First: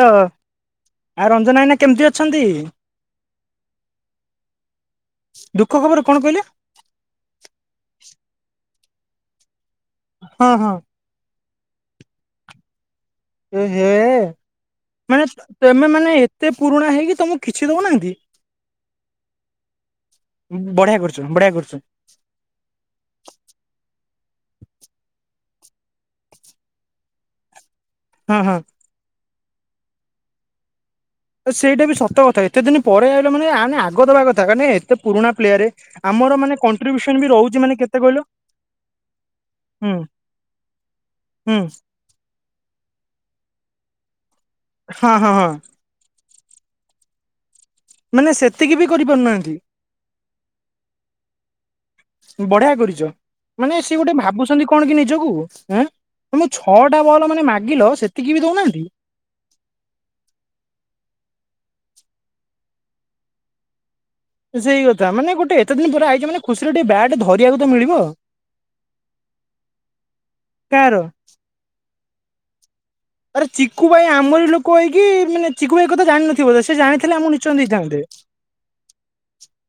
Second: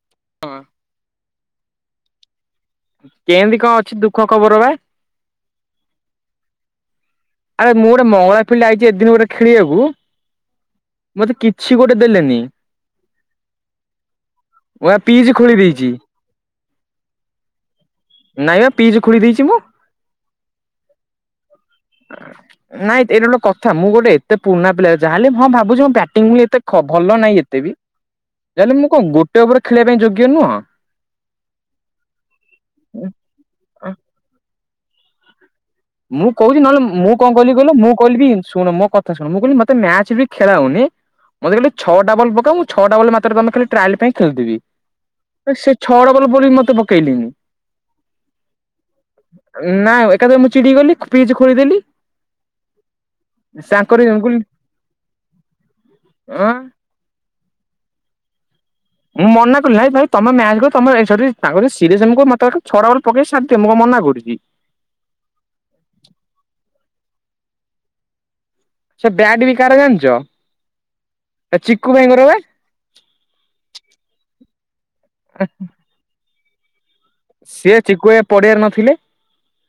Hello ଆ ରଞ୍ଜନ ଭାଇନା କେମିତି ଅଛନ୍ତି? କେମିତି କଣ ଅଛି ଦୁଃଖ ଖବର ବା। ଦୁଃଖ ଖବର କଣ କହିଲେ। ଆରେ ମୁଁ ଗୋଟେ [unintelligible] ପିଲା ଆଇଛି ଏ ଦିନ ଖେଳିବାକୁ ହଁ ହଁ। ମତେ କିଛି ଗୋଟେ ଦେଲେନି। ଏ ହେ ମୁଁ ମାନେ ପିଚ୍ ଖୋଳି ତେମେ ଦେଇଛି ମାନେ ଏତେ ପୁରୁଣା ହେଇକି ତମକୁ କିଛି ଦେଉନାହାନ୍ତି ନାଇଁ ବା ପିଚ୍ ଖୋଳି ଦେଇଛି ମୁଁ ବଢ଼ିଆ କରିଛ ବଢ଼ିଆ କରି ନାଇଁ ଏଇଟା ଗୋଟେ କଥା ମୁଁ ଗୋଟେ ଏତେ ପୁରୁଣା ପିଲା ଯାହାହେଲେ ହଁ ଭାବୁଛି ମୋ ବ୍ୟାଟିଂ ବୋଲି ଏତେ ଭଲ ନାହିଁ ଏତେ ବି ହଁ ହଁ ହେଲେ ମୁଁ କଣ ଗୋ [unintelligible] ଖେଳିବା ପାଇଁ ଯୋଗ୍ୟ ନୁହଁ? ସେଇଟା ବି ସତ କଥା ଏତେ ଦିନି ପରେ ଆଇଲ ମାନେ ଆଗଦବା କଥା [unintelligible] ଏତେ ପୁରୁଣା ପ୍ଲେୟାରେ। ମୁଁ କହୁଛିି ନହେଲେ ମୁଁ କଣ କହିଲି କହିଲ ମୁଁ କହିଲି ଶୁଣ ମୋ କଥା ଶୁଣ ମୁଁ କହିଲି ମତେ ହୁଁ ମ୍ୟାଚ୍ ବି ଖେଳାଅନି। ମତେ ହୁଁ କହିଲେ ଛଅଟା ବଲ୍ ପକାଅ ମୁଁ ଛଅଟା ବଲ୍ ମାତ୍ର [unintelligible] ଟ୍ରାଏଲ୍ ପାଇଁ ଖେଳୁଥିଲି ହଁ ହଁ ହଁ ସେ ଛଅଟା ବଲ୍ ବୋଲି ମତେ ପକେଇ [unintelligible] ମାନେ ସେତିକି ବି କରିପାରୁନାହାନ୍ତି ନାଁ ଏକାଥରେ ମୁଁ ଚିଡ଼ି ଗଲି ପିଚ୍ ଖୋଳିଦେଲି। ବଢ଼ିଆ କରିଛ। ମାନେ ସିଏ ତାଙ୍କରି ଗୋଟେ ଆଁ ଭାବୁଛନ୍ତି କଣ କି ନିଜକୁ ଆଁ ମୁଁ ଛଅଟା ବଲ୍ ମାନେ ମାଗିଲ ସେତିକି ବି ଦଉନାହାନ୍ତି। ମୁଁ ମନାକଲି ଭାଇ ଭାଇ ତମେ ମ୍ୟାଚ [unintelligible] ପକେଇ [unintelligible] ମନା କରିଛି। ସେଇ କଥା ମାନେ ଗୋଟେ ଏତେ ଦିନ୍ ପରେ ଆଇଚ ମାନେ ଖୁସିରେ ଟିକେ ବ୍ୟାଟ ଧରିବାକୁ ତ ମିଳିବ। ସେ ବ୍ୟାଟ୍ ବି କାହାର ଜାଣିଚ କାହାର ଚିକୁ ଭାଇଙ୍କର ବା। ଆରେ ଚିକୁୁ ଭାଇ ଆମରି ଲୋକ ହେଇକି ମାନେ ଚିକୁୁ ଭାଇ କଥା ଜାଣିିନଥିବ ସେ ଜାଣି ଥିଲେ ନିଶ୍ଚୟ ସିଏ ଦେଇଥାନ୍ତେ ଚିକୁ ଭାଇ ପଡିଆରେ ନଥିଲେ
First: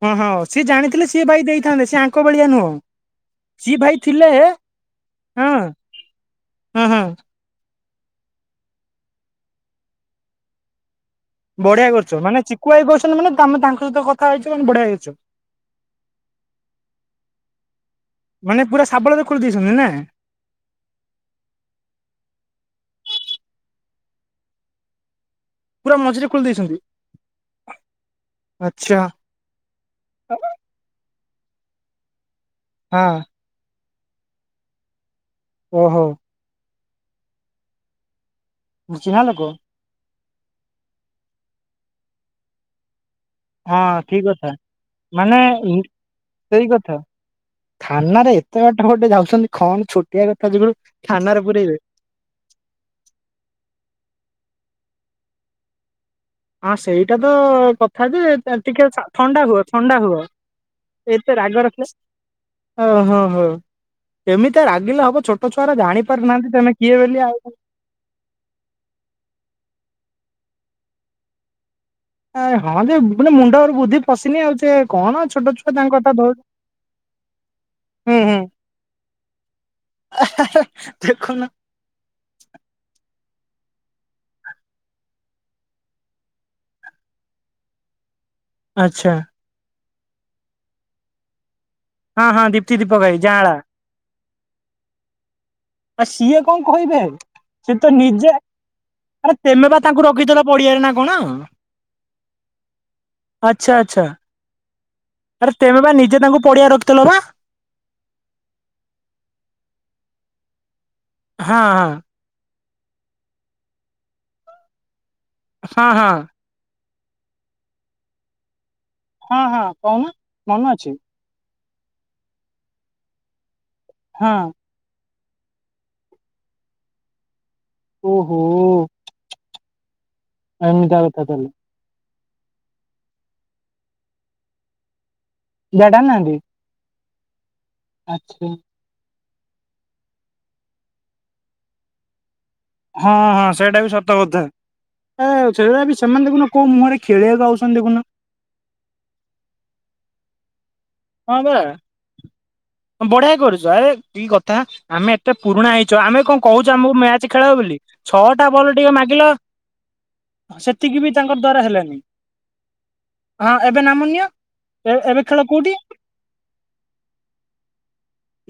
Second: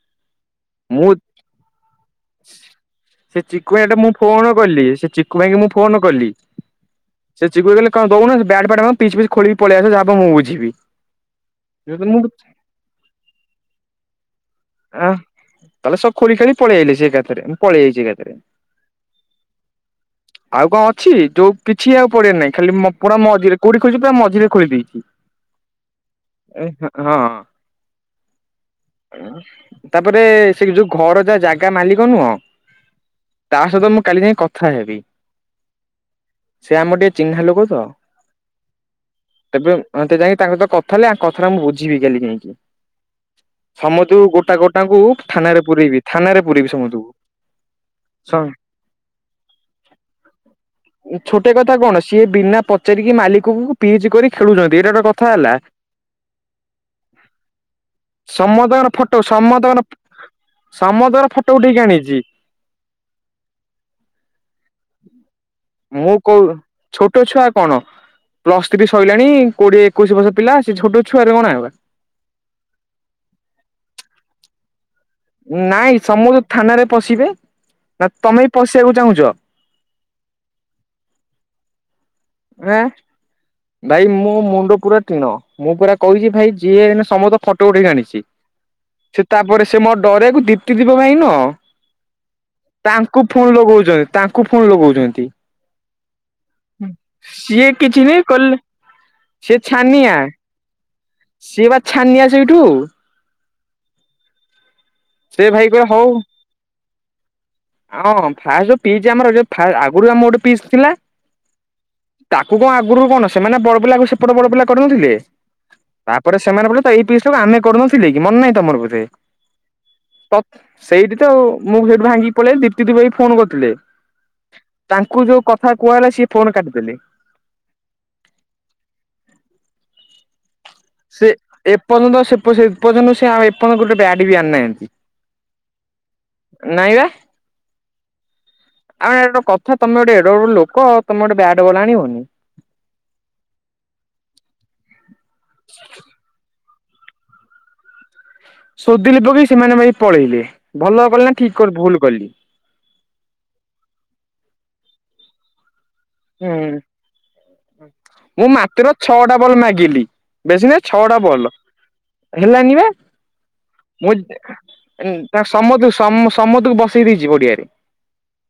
ହଁ ହଁ ସେ ଜାଣିଥିଲେ ମୁଁ ସେ ଭାଇ ଦେଇଥାନ୍ତେ। ତାଙ୍କ ଭଳିଆ ନୁହଁ। ସେ ଚିକୁୁ ସିଏ ଭାଇକି ଭାଇ ଟା ମୁଁ ଥିଲେ ଫୋନ କଲି ସେ ଚିକୁ ହଁ ଭାଇ କି ମୁଁ ଫୋନ କଲି ହଁ ହଁ ସେ ଚିକୁ ଭାଇ କହିଲେ କଣ ଦଉନ ବ୍ୟାଟ୍ [unintelligible] ପିଚ୍ ପିଚ୍ ଖୋଳିକି ପଳେଇ ଆସ ମୁଁ ବୁଝିବି। ବଢ଼ିଆ କରିଚୁ ମୁଁ ମାନେ ଚିୁକୁଭାଇ କହୁଛନ୍ତି ମାନେ ତମେ ତାଙ୍କ ସହିତ କଥା ହେଇଛ ବଢିଆ ହେଇଛ। ଆ ତାହେଲେ ସବୁ ଖୋଲି କାଳି ପଳେଇ ଆସିଲେ ଏକାଥରେ ପଳେଇ ଯାଇଛି ଏକାଥରେ। ମାନେ ପୁରା ଶାବଳରେ ଖୋଲି ଦେଇଛନ୍ତି ନା ଆଉ କଣ ଅଛି ଯୋଉ କିଛି ଆଉ ପଡିଆ ରେ ନାହିଁ ଖାଲି ମୁଁ ପୁରା ମଝିରେ କୋଉଠି ଖୋଲିଛି ପୁରା ମଝିରେ ଖୋଲି ଦେଇଛି। ପୁରା ମଝିରେ ଖୋଲି ଦେଇଛନ୍ତି [unintelligible] ହଁ। ଆଚ୍ଛା। ତାପରେ ସେ ଯୋଉ ଘର ଯାହା ଜାଗା ମାଲିକ ନୁହଁ ହଁ ତା ସହିତ ମୁଁ କାଲି ଯାଇଁ କଥା ହେବି। ଓହୋ। ସେ ଆମର ଟିକେ ଚିହ୍ନା ଲୋକ ତ ଚିହ୍ନା ଲୋକ ତେବେ ମତେ ଯାଇ ତାଙ୍କ ସହିତ କଥା ହେଲେ ଆଁ କଥାଟା ମୁଁ ବୁଝିବି କାଲି ଯାଇଁକି। ହଁ ଠିକ୍ କଥା। ତାଙ୍କୁ ମାନେ ଥାନାରେ ପୁରେଇବି ଥାନାରେ ସେଇ ପୁରେଇବି କଥା ସମସ୍ତଙ୍କୁ। ଥାନାରେ ଏତେ ବାଟ ଗୋଟେ ଯାଉଛନ୍ତି କଣ ଛୋଟିଆ କଥା ଯୋଗୁରୁ ଥାନାରେ ପୁରେଇବେ। ନା ପଚାରିକି ମାଲିକକୁ ପିଜି କରି ଖେଳୁଛନ୍ତି ଏଇଟା ଗୋଟେ କଥା ହେଲା। ହଁ ସେଇଟା ତ କଥା ଯେ ତେ ଟିକେ ସମସ୍ତଙ୍କର ଚା ଫଟୋ ଥଣ୍ଡା ହୁଅ ସମସ୍ତଙ୍କର ଥଣ୍ଡା ହୁଅ। ସମସ୍ତଙ୍କର ଏତେ ଫଟୋ ରାଗ ଉଠେଇକି ରଖିଲେ ଆଣିଛି ଓ ହୋ ହୋ ଏମିତି ଆଉ ରାଗିଲେ ହବ ଛୋଟ ଛୋ ମୁଁ କହୁ ଛୋଟ ଛୁଆ କଣ ପ୍ଲସଥ୍ରୀ ସଇଲାଣି କୋଡିଏ। ଏକୋଇଶି ବର୍ଷ ପିଲା ସେ ଛୋଟ ଛୁଆରେ ଗଣା ହେବେ। ଆରେ ହଁ ଯେ ବିଭିନ୍ନ ମୁଣ୍ଡରୁ ବୁଦ୍ଧି ପଶିନି ଆଉ ସେ କଣ ଛୋଟ ଛୁଆ ତାଙ୍କ ନାଇଁ କଥା ଧଉ ସମସ୍ତେ ଥାନାରେ ପଶିବେ। ନା ତମେ ବି ପଶିବାକୁ ଚାହୁଁଛ? ଆ ହେ ହେ ଦେଖୁ ନ। ଆଁ। ଭାଇ ମୋ ମୁଣ୍ଡ ପୁରା ଟିଣ ମୁଁ ପରା କହିଛି ଭାଇ ଯିଏ ଏଇନା ସମସ୍ତ ଫଟୋ ଉଠେଇକି ଆଣିଛି। ଆଚ୍ଛା। ସେ ତାପରେ ସେ ମୋ ଡରେଆକୁ ଦୀପ୍ତିଦୀପ ଭାଇ ନୁହଁ ହଁ ହଁ ଦୀପ୍ତି ଦୀପକ ଭାଇ ତାଙ୍କୁ ଫୋନ ଯାଆଁଳା ଲଗଉଛନ୍ତି। ତାଙ୍କୁ ଫୁଣ ଲଗଉଚନ୍ତି। ଆ ସିଏ କଣ କହିବେ ସିଏ ତ ନିଜେ କଲ। ଆରେ ସେ ତେମେ ବା ତାଙ୍କୁ ଛାନିଆ ରଖିଥିଲ ପଡିଆରେ ନା କଣ ସିଏ ବା ଛାନିଆ ସେଇଠୁ। ଆଚ୍ଛା ଆଚ୍ଛା। ସେ ଆରେ ଭାଇ ତେମେ କହିବ ବା ହଉ ନିଜେ ତାଙ୍କୁ ପଡିଆ ରଖିଥିଲ ବା ଆ ଅଁ ଫାର୍ଷ୍ଟ ଯୋଉ ପିଇଚି ଆମର ଯଉ ଫା ଆ ଗୁରୁଆ ମୋଟ ପିସ୍ ଥିଲା। ହଁ ହଁ। ତୁ କଣ ଆଗରୁ କଣ ସେମାନେ ବଡ ପିଲା କୁ ସେପଟ ବଡ ପିଲା କରିନଥିଲେ ହଁ ହଁ ହଁ। ତାପରେ ସେମାନେ ବୋଲେ। ଏଇ ପିସଟାକୁ ଆମେ କରୁନଥିଲେ କି ମନ ନାହିଁ ତମର ବ ହଁ ହଁ। କହୁନ ତ ମନେ ଅଛି ସେଇଠି ତ ଆଉ ମୁଁ ସେଇଠୁ ଭାଙ୍ଗିକି ପଳେଇଲି ଦିପ୍ତି ଦିପ ଭାଇ ଫୋନ କରିଥିଲେ। ହଁ। ତାଙ୍କୁ ଯୋଉ କଥା କୁହା ହେଲା ସିଏ ଫୋନ କାଟିଦେଲେ। ଓହୋ ଏମିତିଆ କଥା ତାହେଲେ। ସେପ ସେ ଏପର୍ଯ୍ୟନ୍ତ ସେ ଆଁ ଏପନ୍ତ କଉଠି ଗୁଟେ ବ୍ୟାଟ ଟେ ବି ଆଣନାହାନ୍ତି। ବ୍ୟାଟ ଆଣି ନାହାନ୍ତି। ଆଚ୍ଛା। ଆଁ ଏଇଟା କଥା ତମେ ଗୋଟେ ଏଡେ ବଡ ଲୋକ ତମେ ଗୋଟେ ବ୍ୟାଟ ବଲ ଆଣିବନି। ହଁ ହଁ ସେଇଟା ବି ସତକଥା ଆ ସେବି ସେମାନେ ଦେଖୁନ। କଉ ମୁହଁରେ ଖେଳିଆକୁ ଆଉଛନ୍ତି ଦେଖୁନ। ଶୋଦିଲି ପକେଇକି ସେମାନେ ଭାଇ ପଳେଇଲେ। ଭଲ କଲି ନା ହଁ ପରା ଠିକ ଭୁଲ କଲି ବଢିଆ କରୁଛୁ ଆରେ କି କଥା ଆମେ ଏତେ ପୁରୁଣା ହେଇ ଚ ଆମେ କଣ ହୁଁ କହୁଛୁ ଆମକୁ ମ୍ୟାଚ ଖେଳାଅ ବୋଲି ଛଅଟା ମୁଁ ବଲ୍ ମାତ୍ର ଟିକେ ମାଗିଲ। ଛଅଟା ବଲ୍ ମାଗିଲି ବେଶୀ ନାହିଁ ସେତିକି ବି ଛଅଟା ତାଙ୍କ ବଲ୍ ଦ୍ଵାରା ହେଲାନି। ହେଲାନି ବା ହଁ ଏବେ ନାମ ନିଅ ଏ-ଏବେ ଖେଳ କୋଉଠି। ସମ ସମସ୍ତକୁ ବସେଇ ଦେଇଚି ପଡିଆରେ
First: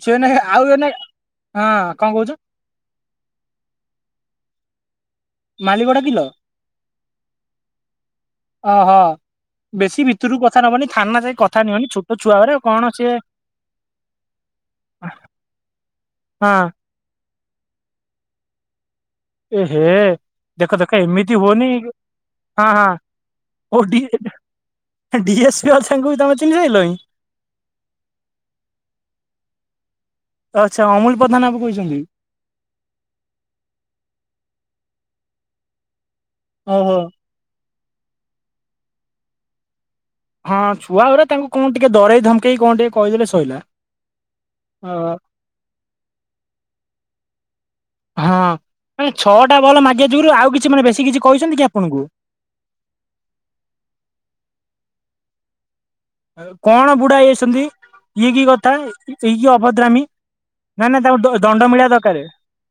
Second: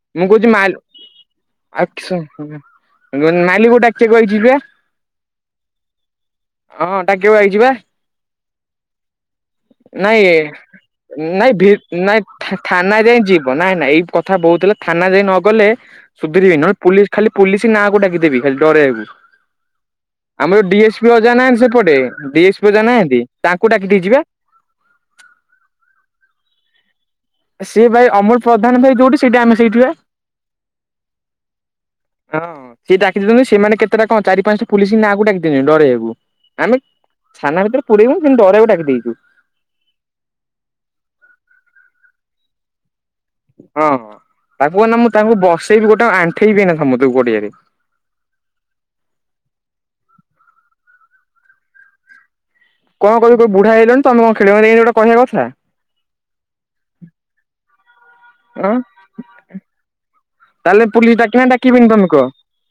ସେ ମୁଁ କହୁଛି ଆଉ ମାଲ ଏନେ ଆଉ ହଁ କଣ କିସ। କହୁଛ [unintelligible] ମାଲିକକୁ ଡାକିଆକୁ ଆଇଚି ପା। ମାଲିଗଡା କିଲୋ ହଁ ଡାକିଆକୁ ଆଇଚି ପା। ଓ ହୋ। ନାଇଁ ନାଇଁ କଥା ଭି ନିଅନି ଛୋଟ ନାଇଁ ଛୁଆ ଗୁରା ଥା କଣ ଥାନା ସିଏ ଯାଏଁ ଯିବ ନାଇଁ ନାଇଁ ଏଇ କଥା। ବହୁତ ହେଲେ ଥାନା ଯାଇ ନ ଗଲେ ସୁଧରିବି ହଁ ନହେଲେ ପୋଲି ଖାଲି ପୋଲିସ ନାଁକୁ ଡାକିଦବି ଖାଲି ଡରିବାକୁ। ଏ ହେ ଦେଖ ଦେଖ ଅଜା ଏମିତି ନାହାନ୍ତି ହୁଉନି ସେପଟେ ଡିଏସ୍ପି ହଁ ଅଜା ନାହାନ୍ତି ତାଙ୍କୁ ହଁ ଡାକି ଦେଇଛି ବା [unintelligible] ଡିଏସ୍ ପି ସାଙ୍ଗଙ୍କୁ ବି ତମେ ଚିହ୍ନି ସାଇଲଏଁ। ସେ ଭାଇ ଅମଲ ପ୍ରଧାନ ଭାଇ ଯୋଉଠି ସେଇଟା ଆମେ ସେଇଠିବା। ଆଚ୍ଛା ଅମୁଲ ପ୍ରଧାନ ବାବୁ କହିଛନ୍ତି ହଁ ସିଏ ଡାକି ଦିଅନ୍ତୁ ସେମାନେ କେତେଟା କଣ ଚାରି ପାଞ୍ଚଟା ପୋଲିସ ନାଁ ଡାକି ଦେବି ଡରେଇଆକୁ। ଆମେ ଓହୋ ଥାନା ଭିତରେ ପୁରେଇବୁନି, କିନ୍ତୁ ଡରେଇବାକୁ ଡାକି ଦେଇଛୁ। ହଁ ଛୁଆ ଘରେ ତାଙ୍କୁ କଣ ଟିକେ ଡରେଇ ଧମକେଇ କଣ ଟିକେ? କହିଦେଲେ ସଇଲା ହଁ ହଁ ତାଙ୍କୁ ଅ ମାନେ ମୁଁ ତାଙ୍କୁ ବସେଇବି, ଗୋଟେ ଆଣ୍ଠେଇବି ଏଇନା ସମସ୍ତଙ୍କୁ ଗଡିଆରେ ହଁ ମାନେ ଛଅଟା ବଲ୍ ମାଗିଆ ଯୁଗୁରୁ, ଆଉ କିଛି ମାନେ ବେଶୀ କିଛି କହିଛନ୍ତି କି ଆପଣଙ୍କୁ? କଣ କହୁଛ ତମେ ବୁଢା ହେଇଗଲଣି, ତମେ କଣ ଖେଳିବ ଏ ଗୋଟେ କହିବା କଥା କଣ ବୁଢା ଆଁ ହେଇଯାଇଛନ୍ତି? ତାହେଲେ ପୁଲିସ୍ ଡାକିବି ନା ଡାକିବିନି ତମେ କୁହ?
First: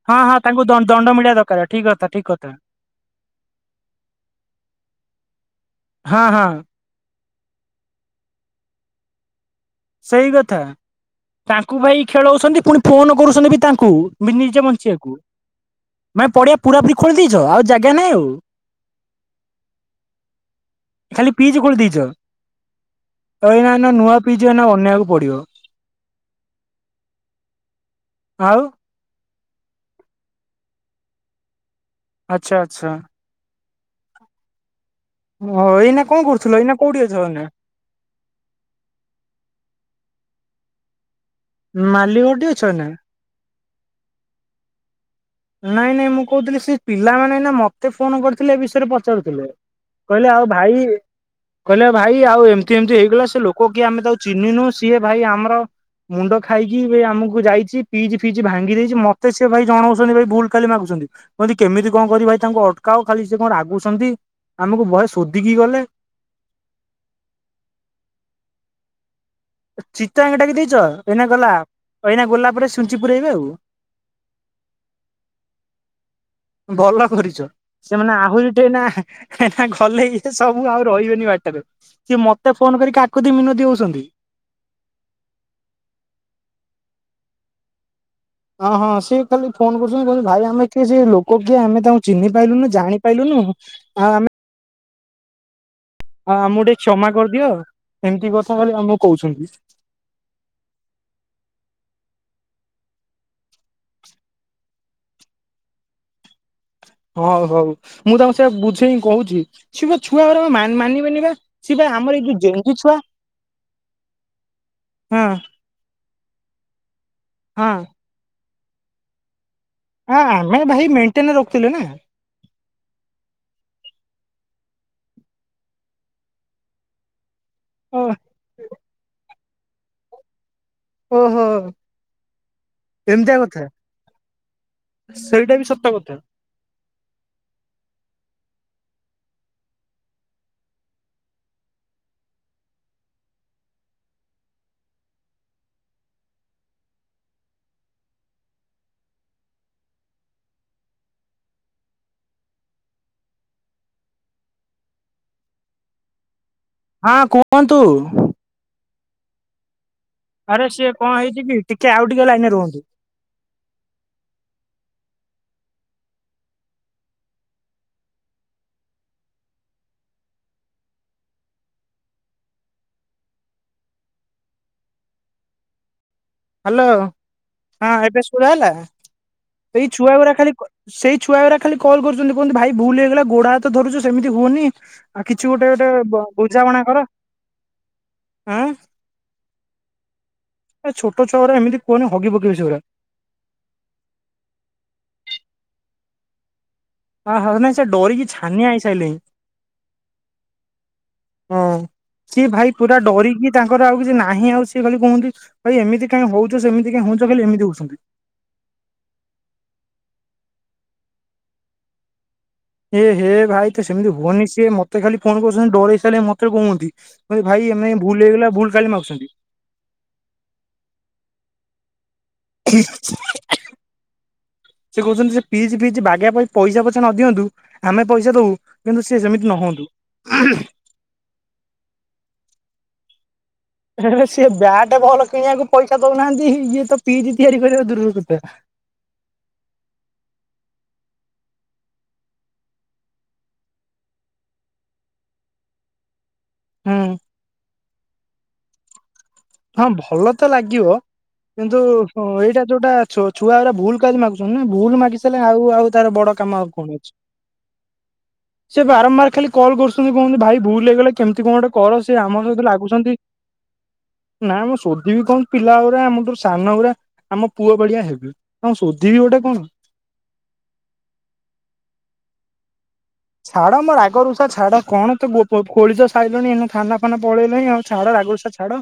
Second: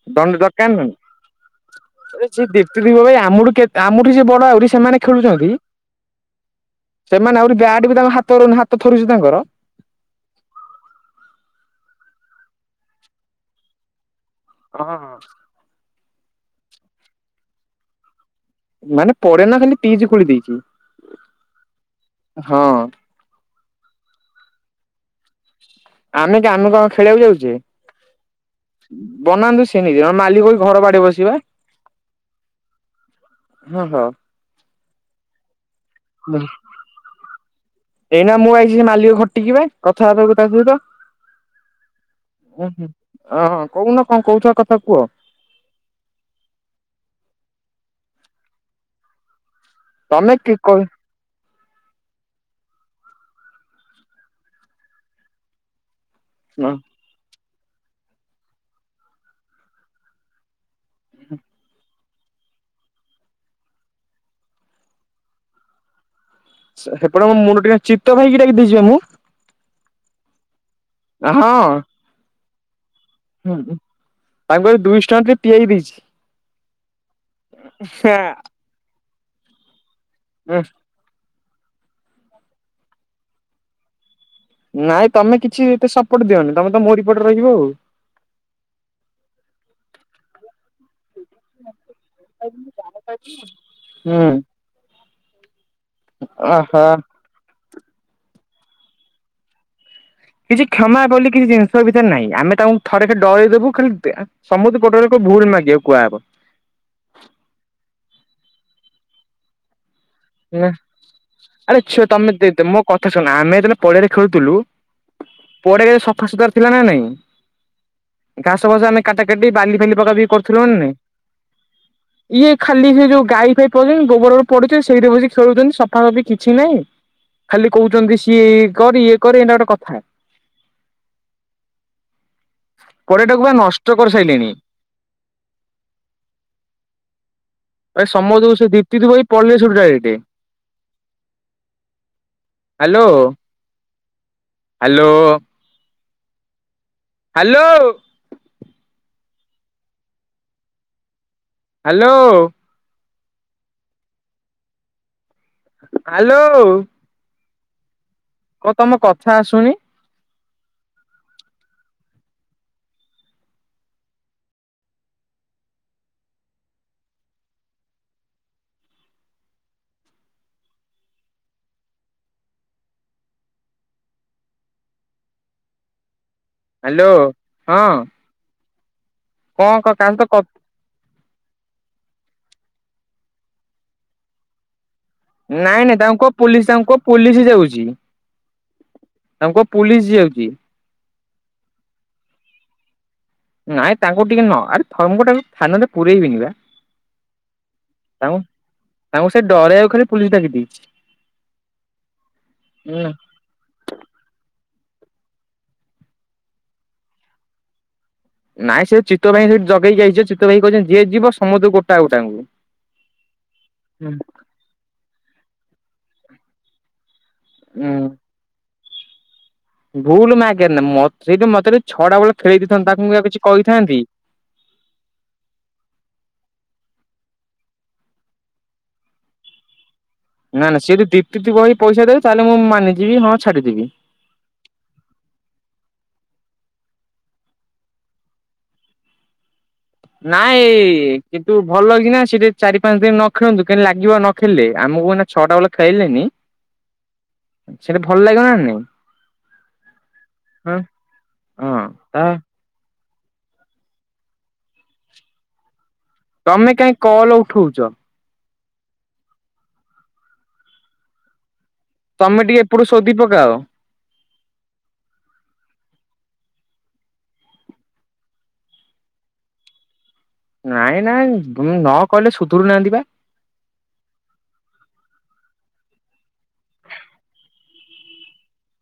ହଁ ହଁ ଦଣ୍ଡ ତାଙ୍କୁ ଦରକାର ଦ ନା, ଦଣ୍ଡ ମିଳିବା ଦରକାର ଠିକ କଥା ଠିକ କଥା ସିଏ ଦେଖିଥିବ ଭାଇ ଆମଠ ଆମଠ ଯିଏ ବଡ, ଆହୁରି ସେମାନେ ସେମାନେ ଖେଳୁଛନ୍ତି। ହଁ- ହଁ। ସେମାନେ ଆହୁରି ବ୍ୟାଟ୍ ବି ତାଙ୍କ ହାତ ହାତ ଥରୁଛି ତାଙ୍କର। ସେଇ କଥା ତାଙ୍କୁ ଭାଇ ଖେଳଉଛନ୍ତି, ପୁଣି ଫୋନ କରୁଛନ୍ତି ବି ତାଙ୍କୁ ନିଜେ ବଞ୍ଚିବାକୁ ନା ପଡିଆ ପୁରା ପୁରି ଖୋଲି ଦେଇଛ। ଆଉ ଜାଗା ନାଇଁ ଆଉ ମାନେ ପେ ନା ଖାଲି ପିଜ ଖୋଲି ଦେଇଛି ଖାଲି ପିଜ ଖୋଳି ଦେଇଛ ହଁ ତ ଏଇନା ଏଇନା ନୂଆ ପିଜ ଏଇନା। ବନେଇବାକୁ ପଡିବ ଆମେ କି ଆମେ କଣ ଖେଳିଆକୁ ଯାଉଛେ। ଆଉ। ବନାନ୍ତୁ ସେନି ଦ ମାଲିକ ଘର ବାଡେ ବସିବା ଆଛା ଆଚ୍ଛା। ହୁଁ ହ। ଓଃ ଏଇନା କଣ କରୁଥିଲ ଏଇନା କୋଉଠି ଅଛ ଏଇନା। ଏଇନା ମୁଁ ଆଇଛି ସେ ମାଲିକ ଘଟିକି ବା କଥାହବାକୁ ତା ସହିତ। ମାଲି ଗ ଅଛ ଓହୋ। ନା? ଓହଁ କହୁନ କଣ କହୁଛ କଥା କୁହ। ନାଇଁ ନାଇଁ ମୁଁ କହୁଥିଲି ସେ ପିଲାମାନେ ଏଇନା ମତେ ଫୋନ କରିଥିଲେ ଏ ବିଷୟରେ ପଚାରୁଥିଲେ। କହିଲେ ତମେ ଆଉ କି କହି ଭାଇ। କହିଲେ ଭାଇ ଆଉ ଏମିତି ଏମିତି ହେଇଗଲା ସେ ଲୋକ କିଏ ଆମେ ତାକୁ ଚିହ୍ନି ନୁ ସିଏ ଭାଇ ଆମର। ମୁଣ୍ଡ ଖାଇକି ଏ ଆମକୁ ଯାଇଛି ପିଜି ଫିଜି ଭାଙ୍ଗି ଦେଇଛି ମତେ ସି ଭାଇ ଜଣଉଛନ୍ତି ଭାଇ ଭୁଲ ଖାଲି ମାଗୁ କୁଅନ୍ତି କେମିତି। କଣ କରିବ ଭାଇ ତାଙ୍କୁ ଅଟକାଅ ଖାଲି ସେ କଁ ରାଗୁଛନ୍ତି ଆମକୁ ବହେ ଶୋଧିକି ଗଲେ। ସେ ସେପଟେ ମୋ ମୁଣ୍ଡ ଟିକେ ଚିତ୍ତ ଭାଇକି ଡାକି ଦେଇଚି ବା ମୁଁ। ଚତା ଆଙ୍ଗ ଟାକି ଦେଇଛ ଏଇନା ଗଲା ହଁ ଏଇନା ଗଲା ପରେ ସୁଞ୍ଚି ପୁରାଇବେ ଆଉ। ତାଙ୍କୁ ବୋଧେ ଦୁଇଶ ଟଙ୍କରେ ଟିକେ ପିଆଇ ଦେଇଛି। ଭଲ କରିଛ ସେମାନେ ଆହୁରି ଟି ଏନା। ଗଲେ ଇଏ ସବୁ ଆଉ ରହିବେନି ବା। ସିଏ ମତେ ଫୋନ କରିକି କାକୁଦ ମିନୋତି ହଉଛନ୍ତି। ନାଇଁ ତମେ କିଛି ଏତେ ସପୋର୍ଟ ଦିଅନି ତମେ ତ ମୋ ରି ପଟେ ରହିବ ଆଉ। ଅଁ ହଁ ସିଏ କାଲି ଫୋନ କରୁଛନ୍ତି କହୁଛନ୍ତି ଭାଇ ଆମେ କିଏ ସେ ଲୋ କ କିଏ ଆମେ ତାଙ୍କୁ ଚିହ୍ନି ପାଇଲୁନୁ ଜାଣି ପାଇଲୁନୁ ଆଉ ଆମେ। ହ ଆମକୁ ଟିକେ ଓହୋ କ୍ଷମା କରିଦିଅ ଏମିତି କଥା ବୋଲି ଆମକୁ କହୁଛନ୍ତି। କିଛି କ୍ଷମା ବୋଲି କିଛି ଜିନିଷ ଭିତରେ ନାହିଁ ଆମେ ତାଙ୍କୁ ଥରେ ରେ ଡାଇଦବୁ ଖାଲି ସମସ୍ତେ ପୋଟରେ ଭୁଲ ମାଗିବାକୁ କୁହାହବ।। ହଉ ହଉ ମୁଁ ତାଙ୍କୁ ସେ ବୁଝେଇି କହୁଛିିବ ନା ଆରେ ଛୁଅ ଆମର ଏଇ ତମେ ଯୋଉ ତେ ତେ ଜେଞ୍ଜି ମୋ ଛୁଆ କଥା ଶୁଣ ଆମେ ଯେତେବେନେ ପଡିଆରେ ଖେଳୁଥିଲୁ। ହଁ ପଡ଼ିଆ କେ ସଫା ସୁତୁର ଥିଲା ନା ନାଇଁ। ହଁ। ଘାସ ଫାଶ ଆମେ କାଟା କାଟି। ବି ବାଲି ଫାଲି ପକା ଆ ପକି ବି ଆମେ କରିୁଥିଲୁ ନା ଭାଇ ନାଇ ମେଣ୍ଟେନ ରଖୁଥିଲେ ନା ଇଏ ଖାଲି ସେ ଯୋଉ ଗାଈ ଫାଇ ପଉଛନ୍ତି। ଗୋବରରୁ ପଡୁଛି ସେଇଠି ବସ ଖେଳୁଛନ୍ତି ସଫାସଫି କିଛି ନାହିଁ। ଖାଲି ଓ କହୁଛନ୍ତି ସିଏ ଇଏ କରିରେ ଇଏ କରିରେ ଏଇଟା ଗୋଟେ କଥା ଓ ହୋ। ଏମିତିଆ ପଡିଆଟାକୁ ବା କଥା, ନଷ୍ଟ କରିସାରିଲେଣି। ସେଇଟା ବି ସତ କଥା। ଆରେ ସମସ୍ତଙ୍କୁ, ସେ ଦୀପ୍ତି ଦି ବହି ପଢିଲେ direct. Hello, hello. Hello. Hello. Hello. ହଁ, କୁହନ୍ତୁ। କ ତମ କଥା ଆସୁନି। ଆରେ ସିଏ କଣ ହେଇଛି କି, ଟିକେ ଆଉ ଟିକେ ଲାଇନ ରୁହନ୍ତୁ। ହ୍ୟାଲୋ, ହଁ, ଏବେ ସୁଭା ହେଲା। କଣ କ ସେଇ କାହା ଛୁଆ ସହିତ ଗୁଡା କ ଖାଲି, ସେଇ ଛୁଆ ଗୁଡା ଖାଲି କଲ୍ କରୁଛନ୍ତି। କୁହୁଛନ୍ତି ଭାଇ ଭୁଲ ହେଇଗଲା ଗୋଡା ହାତ ଧରୁଛୁ ସେମିତି ହୁଅନି। ଆଉ କିଛି ଗୋଟେ ଗୋଟେ ନାଇଁ ନାଇଁ ତାଙ୍କୁ କହ, ପୋଲିସ ବୁଝାମଣା ତାଙ୍କୁ କର ପୋଲିସ ଯାଉଛି। ଆଁ ତାଙ୍କ କ ପୋଲିସ ଯାଉଛି। ଏ ଛୋଟ ଛୁଆ ଗୁଡା ଏମିତି କୁହନି, ହଗି ପକେଇବେ ସେଇଗୁଡା। ନାଇ ତାଙ୍କୁ ଟିକେ ନ ଆରେ [unintelligible] ଥାନରେ ପୁରରେଇ ବିନି ବା। ହ ହ ନାଇଁ ସେ ଡରିକି ତାଙ୍କୁ ଛାନିଆ ହେଇ ସାଇଲେନି। ତାଙ୍କୁ ସେ ଡରେଇବାକୁ ଖାଲି ପୁଲିସ ଡାକି ଦେଇଛି। ହଁ ସିଏ ଭାଇ ପୁରା ହୁଁ ଡରିକି ତାଙ୍କର ଆଉ କିଛି ନାହିଁ। ଆଉ ଖାଲି କୁହନ୍ତି, ଭାଇ ଏମିତି କାଇଁ ହଉଛ, ସେମିତି କାଇଁ ହଉଛ, ଖାଲି ଏମିତି ହଉଛନ୍ତି। ନାଇଁ ସେ ଚିତ୍ତ ଭାଇ ସେଠି ଜଗେଇକି ଆଇଚି। ଚିତତ ଭାଇ କହିଛନ୍ତି, ଯିଏ ଯିବ ସମସ୍ତ ଙ୍କୁ ଗୋଟା ଗୋଟା ଙ୍କୁ ଏ ହେ ଭାଇ ତୁ ସେମିତି ହୁଅନି, ସିଏ ମତେ ଖାଲି ଫୋନ କରୁଛନ୍ତି। ଡରେଇ ସାରିଲେ ମତେ କହୁଛନ୍ତି। ଭାଇ ଏମ ଉଁ ଭଲ ହେଇଗଲା ଭୁଲ କାଲି ମାଗୁଛନ୍ତି। ଭୁଲ ମାଗେ ନା, ମତେ ସେଜଉ ଛଡା ବେଳେ ଖେଳେଇ ସେ ଦେଇଥାନ୍ତେ ତାକୁ ମୁଁ ଆଉ କିଛି କହୁଛନ୍ତି, କହିଥାନ୍ତି। ସେ ପିଜ, ଫିଜ ବାଗେଇିବା ପାଇଁ ପଇସା ପଚେ ନ ଦିଅନ୍ତୁ। ଆମେ ପଇସା ଦବୁ। କିନ୍ତୁ ସେ ସେମିତି ନ ହୁଅନ୍ତୁ। ନା, ନା ସିଏ ଯଦି ଡି ଟି ଟି ବହି ପଇସା ଦେବେ, ତାହେଲେ ମୁଁ ମାନିଯିବି ହଁ ଛାଡିଦେବି। ଆରେ ସେ ବ୍ୟାଟେ ବଲ କିଣିବାକୁ ପଇସା ଦଉନାହାନ୍ତି ଇଏ ତ ପିଚ୍ ତିଆରି କରିବା ଦୂରର କଥା। ନାଇଁ, କିନ୍ତୁ ଭଲ କିନା ସେଠି ଚାରି ପାଞ୍ଚ ଦିନ ନ ଖେଳନ୍ତୁ। କେମତି ଲାଗିବ ନ ଖେଳିଲେ। ଆମକୁ ମାନେ ଛଅଟା ବେଳେ ଖେଳେଇ ଲେନି। ହୁଁ ସେଠା ଭଲ ଲାଗିବ ନା ନାଇଁ। ହଁ ଭଲ ତ ହଁ ଲାଗିବ କିନ୍ତୁ, ହଁ ତା ଏଇଟା ଯୋଉଟା ଛୁ ଛୁଆ ଗୁଡା ଭୁଲ କାହିଁକି ମାଗୁଛନ୍ତି ନା। ଭଲ ମାଗି ସାରିଲେ ଆଉ ଆଉ ତାର ବଡ କାମ ଆଉ ତମେ କଣ କାହିଁ ଅଛି। କଲ ଉଠଉଛ ସେ ବାରମ୍ବାର ଖାଲି କଲ୍ କରୁଛନ୍ତି। କହନ୍ତି ଭାଇ ଭୁଲ ହେଇଗଲା କେମିତି କଣ କର ସେ ଆମ ତମେ ସହିତ ଟିକେ ଏପଟୁ ଲାଗୁଛନ୍ତି। ଶୋଧି ପକାଅ। ନା ମୁଁ ସୋଧିବି କଣ ପିଲା ଗୁରା, ଆମଠୁ ସାନ ଗୁରା ଆମ ପୁଅ ବଡିଆ ହେବେ। ଆଉ ସୋଧିବି ଗୋଟେ କଣ। ନାଇଁ ନାଇଁ ନ କହିଲେ ସୁଧୁରୁ ନାହାଁନ୍ତି ବା। ଛାଡ ମୋ ରାଗରୁଷା ଛାଡ କଣ ତୁ ଖୋଳିଚ ସାଇିଲୁଣି ଏ ଥାନା ଫାନା ପଳେଇଲେଣି ଆଉ ଛାଡ। ରାଗରୁଷ ଛାଡ।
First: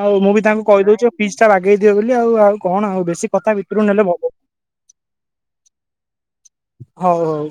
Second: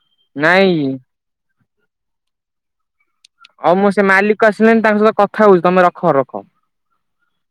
ଆଉ ମୁଁ ବି ତାଙ୍କୁ ନାଇଁ କହିଦଉଛି ଫିଜ ଟା ବାଗେଇଦିଅ ବୋଲି ଆଉ। ଆଉ କଣ ଆଉ ବେଶୀ କଥା ହଁ ଭିତରୁ ମୁଁ ନେଲେ ସେ ହବ ମାଲିକ ଆସିଲେଣିି ତାଙ୍କ ସହିତ କଥା ହଉଛି। ତମେ ରଖ ରଖ। ହଉ ହଉ।